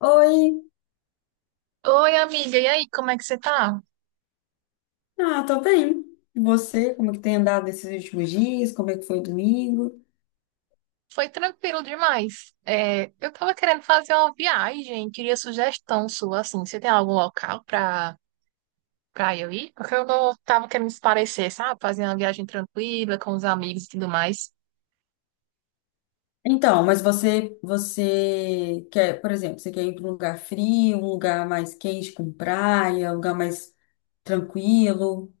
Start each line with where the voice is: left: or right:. left: Oi,
right: Oi, amiga, e aí, como é que você tá?
left: ah, tô bem. E você, como que tem andado esses últimos dias? Como é que foi o domingo?
right: Foi tranquilo demais. Eu tava querendo fazer uma viagem, queria sugestão sua, assim, você tem algum local pra eu ir? Porque eu não tava querendo esparecer, sabe? Fazer uma viagem tranquila, com os amigos e tudo mais.
left: Então, mas você quer, por exemplo, você quer ir para um lugar frio, um lugar mais quente com praia, um lugar mais tranquilo?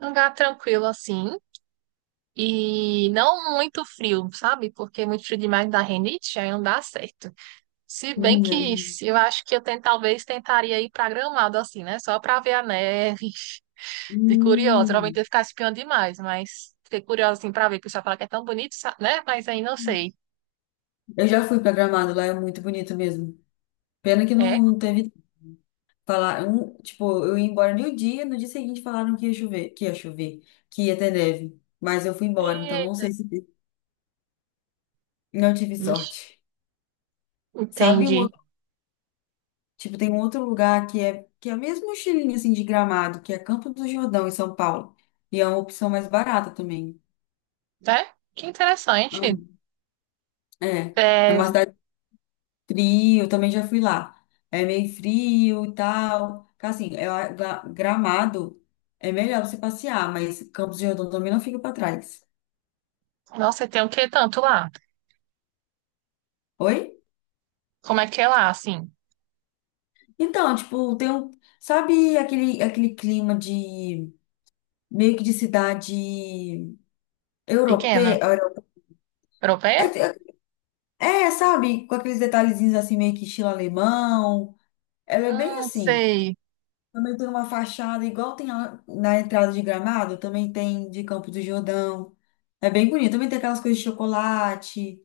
right: Um lugar tranquilo, assim, e não muito frio, sabe? Porque é muito frio demais dá renite, aí não dá certo. Se bem que
left: Hum,
right: eu acho que eu ten- talvez tentaria ir pra Gramado, assim, né? Só pra ver a neve. De curiosa. Geralmente
left: hum.
right: eu ficava espiando demais, mas fiquei curiosa assim pra ver, porque o pessoal fala que é tão bonito, né? Mas aí não sei.
left: Eu já fui pra Gramado, lá é muito bonito mesmo. Pena que não,
right: É?
left: não teve falar, tipo, eu ia embora no dia, no dia seguinte falaram que ia chover, que ia ter neve, mas eu fui embora, então não
right: Eita.
left: sei se não tive
right: Ixi,
left: sorte. Sabe um
right: entendi.
left: outro, tipo, tem um outro lugar que é mesmo um estilinho assim de Gramado, que é Campo do Jordão em São Paulo. E é uma opção mais barata também.
right: É? Que interessante.
left: Hum. É, é uma
right: É...
left: cidade fria, eu também já fui lá. É meio frio e tal. Assim, é, Gramado é melhor você passear, mas Campos do Jordão também não fica pra trás.
right: Nossa, tem o que tanto lá?
left: Oi?
right: Como é que é lá, assim?
left: Então, tipo, tem um, sabe aquele clima de meio que de cidade
right: Pequena?
left: europeia,
right: Europeia?
left: é, é, sabe, com aqueles detalhezinhos assim, meio que estilo alemão. Ela é bem assim.
right: Sei.
left: Também tem uma fachada, igual tem na entrada de Gramado, também tem de Campos do Jordão. É bem bonito. Também tem aquelas coisas de chocolate,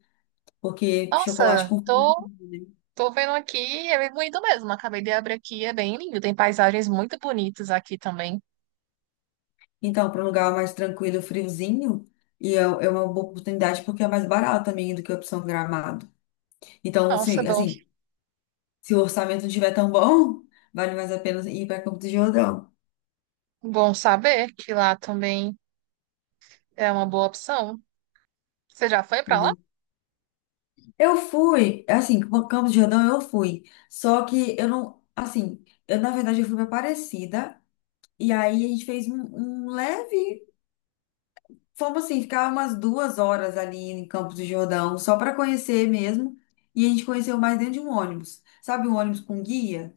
left: porque chocolate
right: Nossa,
left: com frio,
right: tô,
left: né?
right: tô vendo aqui, é bem bonito mesmo. Acabei de abrir aqui, é bem lindo. Tem paisagens muito bonitas aqui também.
left: Então, para um lugar mais tranquilo, friozinho, e é, é uma boa oportunidade porque é mais barato também do que a opção Gramado. Então,
right: Nossa,
left: assim,
right: bom,
left: assim, se o orçamento não estiver tão bom, vale mais a pena ir para Campos do Jordão.
right: bom saber que lá também é uma boa opção. Você já foi pra lá?
left: Eu fui, assim, com Campos de Jordão eu fui. Só que eu não, assim, eu na verdade eu fui pra Aparecida. E aí a gente fez um, um leve, fomos assim, ficar umas duas horas ali em Campos do Jordão, só para conhecer mesmo. E a gente conheceu mais dentro de um ônibus. Sabe, um ônibus com guia?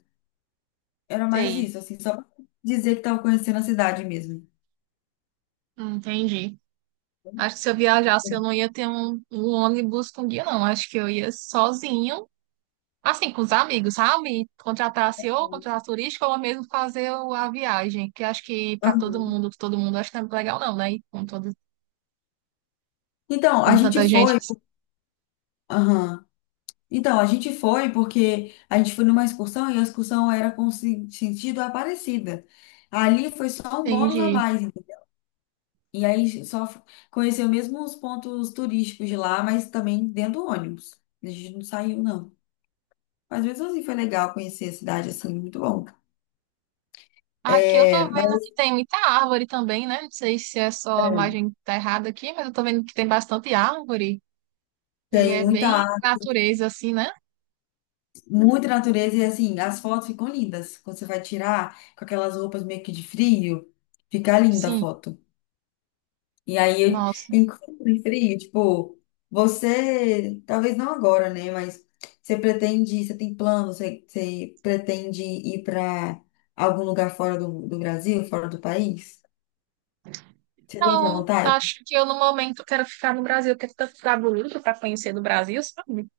left: Era mais
right: Sei.
left: isso, assim, só pra dizer que tava conhecendo a cidade mesmo.
right: Entendi. Acho que se eu viajasse, eu não ia ter um ônibus com guia, não. Acho que eu ia sozinho, assim, com os amigos, sabe? Contratasse ou contratasse turístico ou mesmo fazer a viagem, que acho que para
left: Uhum.
right: todo mundo acho que não é muito legal, não, né? E com todo,
left: Então, a
right: com
left: gente
right: tanta gente.
left: foi. Aham. Então, a gente foi porque a gente foi numa excursão e a excursão era com sentido Aparecida. Ali foi só um bônus a
right: Entendi.
left: mais, entendeu? E aí conheceu mesmo os pontos turísticos de lá, mas também dentro do ônibus. A gente não saiu, não. Mas mesmo assim foi legal conhecer a cidade, assim, muito bom.
right: Aqui eu
left: É,
right: tô vendo
left: mas
right: que tem muita árvore também, né? Não sei se é só a imagem que tá errada aqui, mas eu tô vendo que tem bastante árvore. Ele
left: tem
right: é
left: muita,
right: bem
left: arte,
right: natureza, assim, né?
left: muita natureza e assim, as fotos ficam lindas. Quando você vai tirar com aquelas roupas meio que de frio, fica linda a
right: Sim.
left: foto. E aí, eu,
right: Nossa.
left: inclusive, frio, tipo, você, talvez não agora, né? Mas você pretende, você tem plano, você, você pretende ir para algum lugar fora do, do Brasil, fora do país? Você tem essa
right: Não,
left: vontade?
right: acho que eu no momento quero ficar no Brasil, quero tanto ficar bonito para conhecer do Brasil, sabe?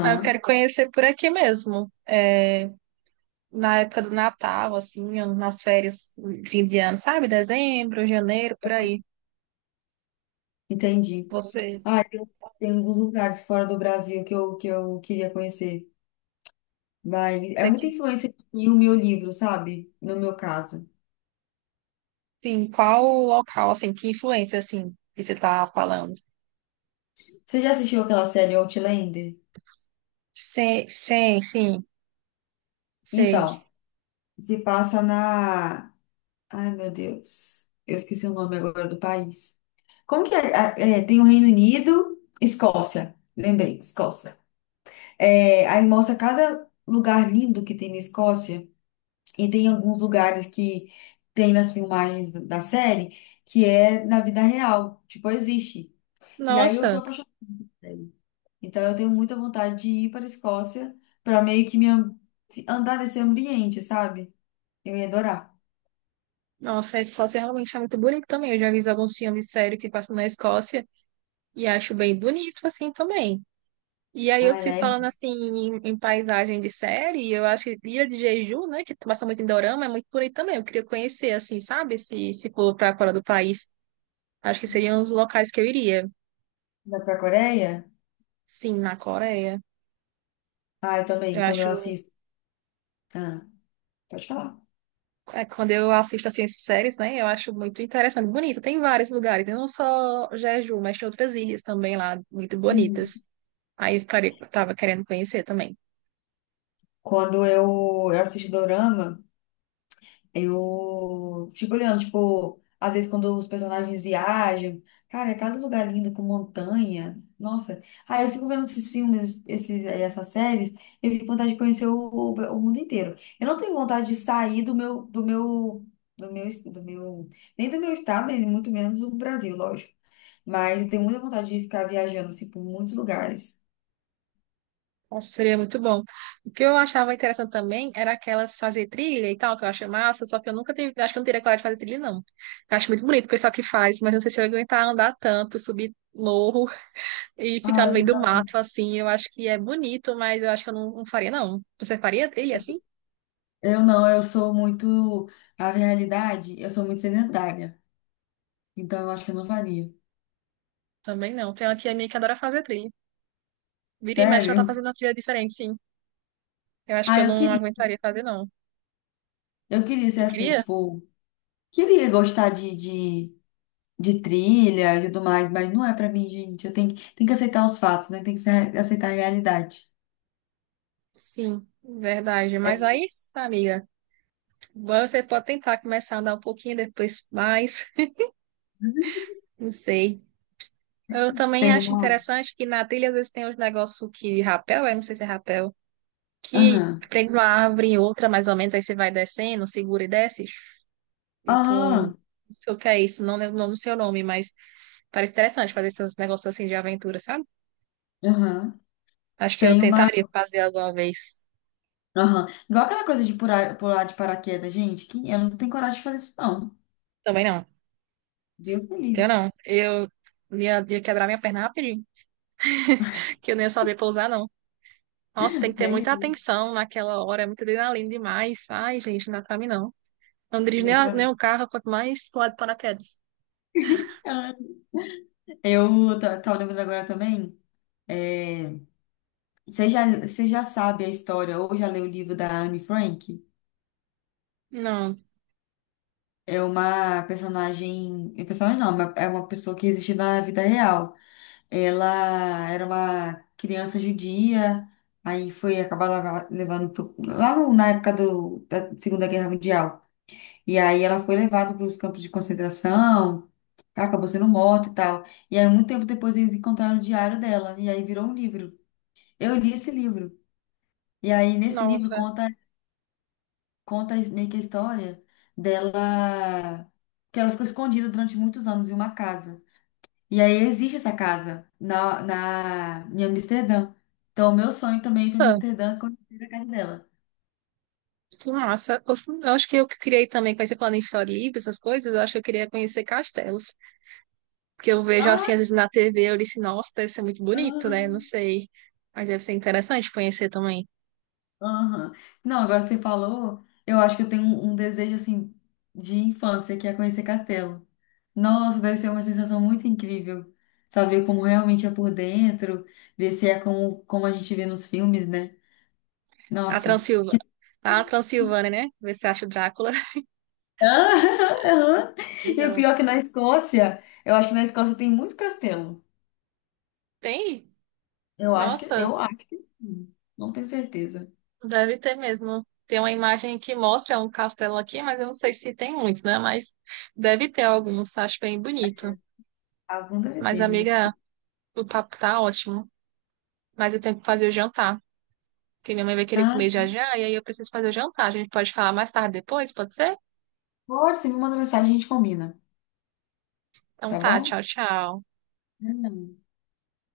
right: Mas eu quero conhecer por aqui mesmo. É, na época do Natal, assim, nas férias de fim de ano, sabe? Dezembro, janeiro, por aí.
left: entendi.
right: Você,
left: Ah, tem, tem alguns lugares fora do Brasil que eu queria conhecer. Mas é
right: você
left: muita
right: que,
left: influência e o meu livro, sabe? No meu caso.
right: sim, qual local, assim, que influência, assim, que você tá falando?
left: Você já assistiu aquela série Outlander?
right: Sim, sei.
left: Então, se passa na ai, meu Deus. Eu esqueci o nome agora do país. Como que é? Ah, é, tem o Reino Unido, Escócia. Lembrei, Escócia. É, aí mostra cada lugar lindo que tem na Escócia. E tem alguns lugares que tem nas filmagens da série que é na vida real. Tipo, existe. E aí eu
right: Nossa,
left: sou apaixonada por ele. Então eu tenho muita vontade de ir para a Escócia para meio que andar nesse ambiente, sabe? Eu ia adorar.
right: nossa, a Escócia realmente é muito bonita também. Eu já vi alguns filmes sérios que passam na Escócia e acho bem bonito, assim, também. E aí, eu
left: Ah, ela
right: se
left: é
right: falando assim em paisagem de série, eu acho que Ilha de Jeju, né, que passa muito em dorama, é muito por aí também. Eu queria conhecer, assim, sabe? Se for para fora do país, acho que seriam os locais que eu iria.
left: linda para a Coreia?
right: Sim, na Coreia.
left: Ah, eu também,
right: Eu
left: quando eu
right: acho.
left: assisto. Ah, pode falar.
right: É, quando eu assisto assim, essas séries, né, eu acho muito interessante, bonito. Tem vários lugares, né, não só Jeju, mas tem outras ilhas também lá, muito
left: Uhum.
right: bonitas. Aí eu ficaria, tava querendo conhecer também.
left: Quando eu, eu assisto dorama, eu fico olhando, tipo, às vezes quando os personagens viajam, cara, é cada lugar lindo com montanha. Nossa. Aí eu fico vendo esses filmes, esses, essas séries, eu fico com vontade de conhecer o mundo inteiro. Eu não tenho vontade de sair do meu, do meu, do meu, es- do meu, nem do meu estado, nem muito menos do Brasil, lógico. Mas eu tenho muita vontade de ficar viajando, assim, por muitos lugares.
right: Nossa, seria muito bom. O que eu achava interessante também era aquelas fazer trilha e tal, que eu acho massa, só que eu nunca tive, acho que eu não teria coragem de fazer trilha, não. Eu acho muito bonito o pessoal que faz, mas não sei se eu ia aguentar andar tanto, subir morro e ficar no meio
left: Ai,
right: do mato, assim. Eu acho que é bonito, mas eu acho que eu não, não faria, não. Você faria trilha assim?
left: eu não, eu sou muito. A realidade, eu sou muito sedentária. Então eu acho que eu não faria.
right: Também não. Tem uma tia minha que adora fazer trilha. Vira e mexe, ela tá
left: Sério?
right: fazendo uma trilha diferente, sim. Eu acho que eu
left: Ah, eu
right: não
left: queria.
right: aguentaria fazer, não.
left: Eu queria ser
right: Tu
left: assim,
right: queria?
left: tipo. Queria gostar de trilha e tudo mais, mas não é pra mim, gente. Eu tenho, tenho que aceitar os fatos, né? Tem que aceitar a realidade.
right: Sim, verdade. Mas
left: É,
right: aí, amiga. Você pode tentar começar a andar um pouquinho, depois mais, não sei. Eu também
left: tem
right: acho
left: uma.
right: interessante que na trilha às vezes tem uns negócios que rapel, é, não sei se é rapel, que
left: Aham.
right: prende uma árvore em outra, mais ou menos, aí você vai descendo, segura e desce, tipo,
left: Aham.
right: não sei o que é isso, não lembro o nome do seu nome, mas parece interessante fazer esses negócios assim de aventura, sabe?
left: Aham.
right: Acho que eu
left: Tem uma.
right: tentaria fazer alguma vez.
left: Aham. Igual aquela coisa de pular, pular de paraquedas, gente, que eu não tenho coragem de fazer isso, não.
right: Também não,
left: Deus me
right: eu
left: livre.
right: não. Eu ia quebrar minha perna rapidinho, que eu nem ia saber pousar, não. Nossa, tem que ter muita
left: Nem,
right: atenção naquela hora, é muita adrenalina demais. Ai, gente, não dá pra mim não. Eu não dirijo nem,
left: nem pra
right: nem
left: mim.
right: o carro, quanto mais pular de paraquedas.
left: Tava lembrando agora também. É, você já sabe a história ou já leu o livro da Anne Frank?
right: Não.
left: É uma personagem. É personagem não, é uma pessoa que existe na vida real. Ela era uma criança judia, aí foi acabar levando lá na época do, da Segunda Guerra Mundial. E aí ela foi levada para os campos de concentração, acabou sendo morta e tal. E aí, muito tempo depois, eles encontraram o diário dela, e aí virou um livro. Eu li esse livro. E aí, nesse livro,
right: Nossa.
left: conta meio que a história dela, que ela ficou escondida durante muitos anos em uma casa. E aí, existe essa casa em Amsterdã. Então, o meu sonho também é ir para
right: Nossa,
left: Amsterdã e conhecer a casa dela.
right: que massa. Eu acho que eu que criei também, conhecer plano de história livre, essas coisas, eu acho que eu queria conhecer castelos. Porque eu vejo
left: Ah,
right: assim, às vezes na TV, eu disse, nossa, deve ser muito bonito, né? Não
left: aham,
right: sei. Mas deve ser interessante conhecer também.
left: aham. Não, agora você falou, eu acho que eu tenho um, um desejo, assim, de infância, que é conhecer castelo. Nossa, deve ser uma sensação muito incrível. Saber como realmente é por dentro, ver se é como, como a gente vê nos filmes, né?
right: A
left: Nossa.
right: Transilva, a Transilvânia, né? Ver se acha o Drácula.
left: Ah, aham. E o
right: Legal.
left: pior é que na Escócia, eu acho que na Escócia tem muito castelo.
right: Tem? Nossa,
left: Eu acho que sim. Não tenho certeza.
right: deve ter mesmo. Tem uma imagem que mostra um castelo aqui, mas eu não sei se tem muitos, né? Mas deve ter alguns, acho bem bonito.
left: Algum deve
right: Mas,
left: ter, não é
right: amiga,
left: possível.
right: o papo tá ótimo. Mas eu tenho que fazer o jantar, porque minha mãe vai querer
left: Ah,
right: comer já
left: sim.
right: já, e aí eu preciso fazer o jantar. A gente pode falar mais tarde depois, pode ser?
left: Pode, você me manda mensagem, a gente combina,
right: Então
left: tá
right: tá, tchau,
left: bom?
right: tchau.
left: Não, não.